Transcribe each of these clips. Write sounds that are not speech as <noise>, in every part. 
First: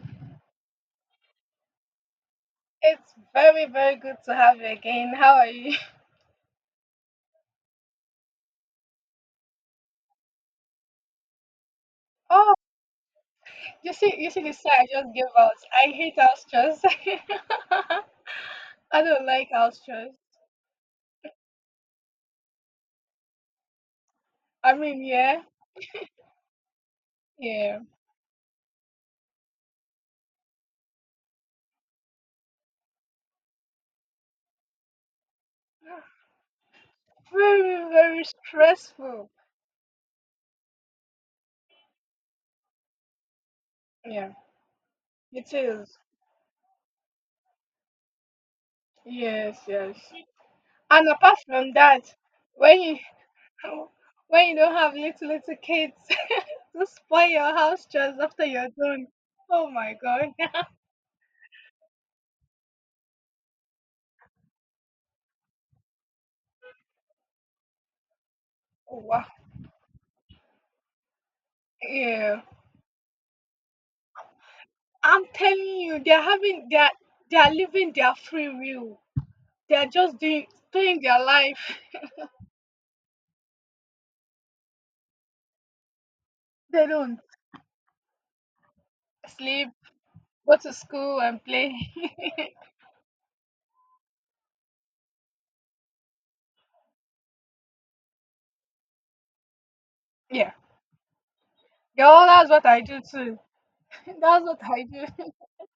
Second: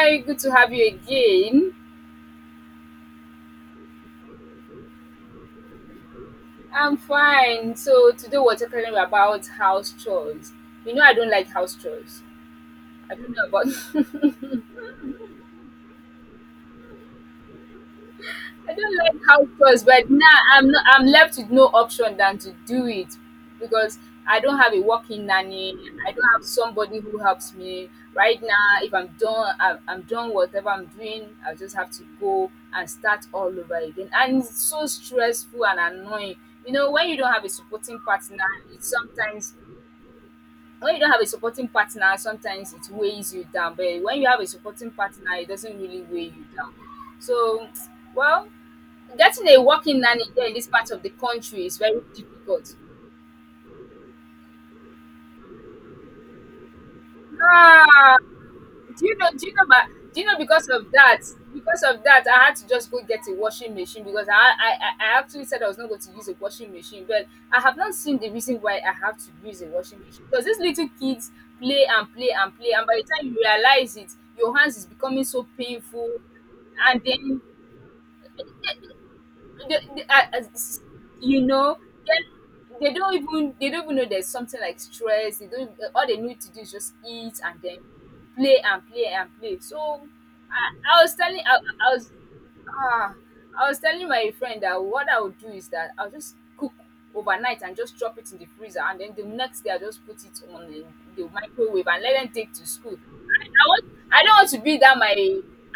Very good to have you again. It's very, very good to have you again. How are you? <laughs> I'm fine. So today we're talking about house chores. You know I don't like house chores. Oh, I don't know you see the about <laughs> sigh I just gave out. I hate house chores. I <laughs> don't I like don't how it like house was, but chores. now I'm left with no option than to do it because I don't have I a mean, working yeah, nanny. I don't have somebody who helps yeah, me right now. If I'm done, I'm done whatever I'm doing. I just have to go and start all over again, and it's so stressful and annoying. You know, when you don't have a very, supporting very partner, it stressful. sometimes when you don't have a supporting partner, sometimes it weighs you down. But when you Yeah, have a supporting partner, it it doesn't is. really weigh you down. So, well, Getting a Yes, yes. working nanny here in this part of And the apart country from is very that, difficult. when you <laughs> when you don't have little little kids <laughs> to spoil your house Ah, chores after you're do done, you know? Do you know? oh my But do you God. know? <laughs> Because of that, I had to just go get a washing machine because I actually said I was not going to use a washing machine, but I have not seen the reason why I have Wow. to use a washing machine because these little kids play and play Yeah. and play, and by the time you realize it, your hands is becoming I'm so telling you, painful, they're and then they're living their free will. They're they, just I- doing s- doing their you life. know then they don't even know there's something like stress. They don't, all they need to do <laughs> is They just don't eat and then play and play and play. sleep, So go i, to I was school telling and I, play. I was Ah, I was telling my friend that what I would do is that I'll just cook overnight and just drop it in the freezer, and then the next day I'll just put it <laughs> Yeah. on the microwave and let Girl, them that's take to what I school. do too. <laughs> I don't That's want to what be I that do. my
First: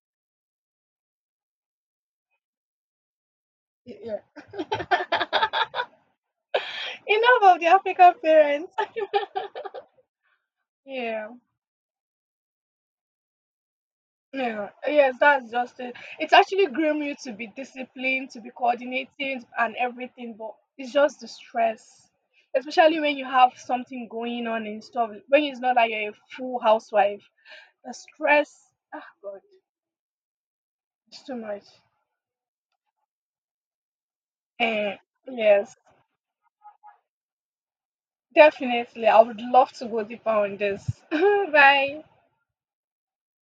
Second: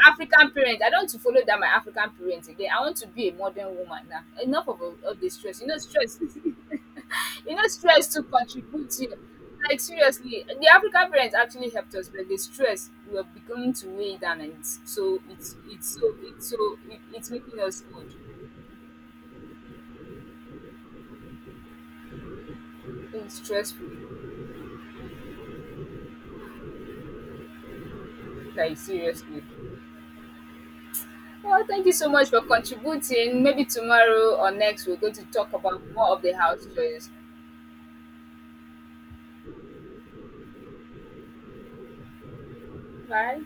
African parent. I don't want to follow that my African parents again. I want to be a modern <laughs> woman Yeah. now. Enough of all the stress. You know, stress. <laughs> <laughs> You Enough of know, the stress African to parents. contribute. You, like, seriously, the <laughs> African Yeah. parents actually helped us, but the stress we are beginning to weigh down, and Yeah, yes, that's just it. It's actually groom you it's to be making us old. disciplined, to be coordinated, and everything, but it's just the stress, especially when you It's have stressful, something going on and stuff. When it's not like you're a full housewife, the stress, like, ah, God, seriously. it's too Well, much. thank you so much for contributing. Maybe tomorrow or next we're Eh, going to talk yes, about more of the house chores. definitely. I would love to go deeper on this. <laughs> Bye. Bye.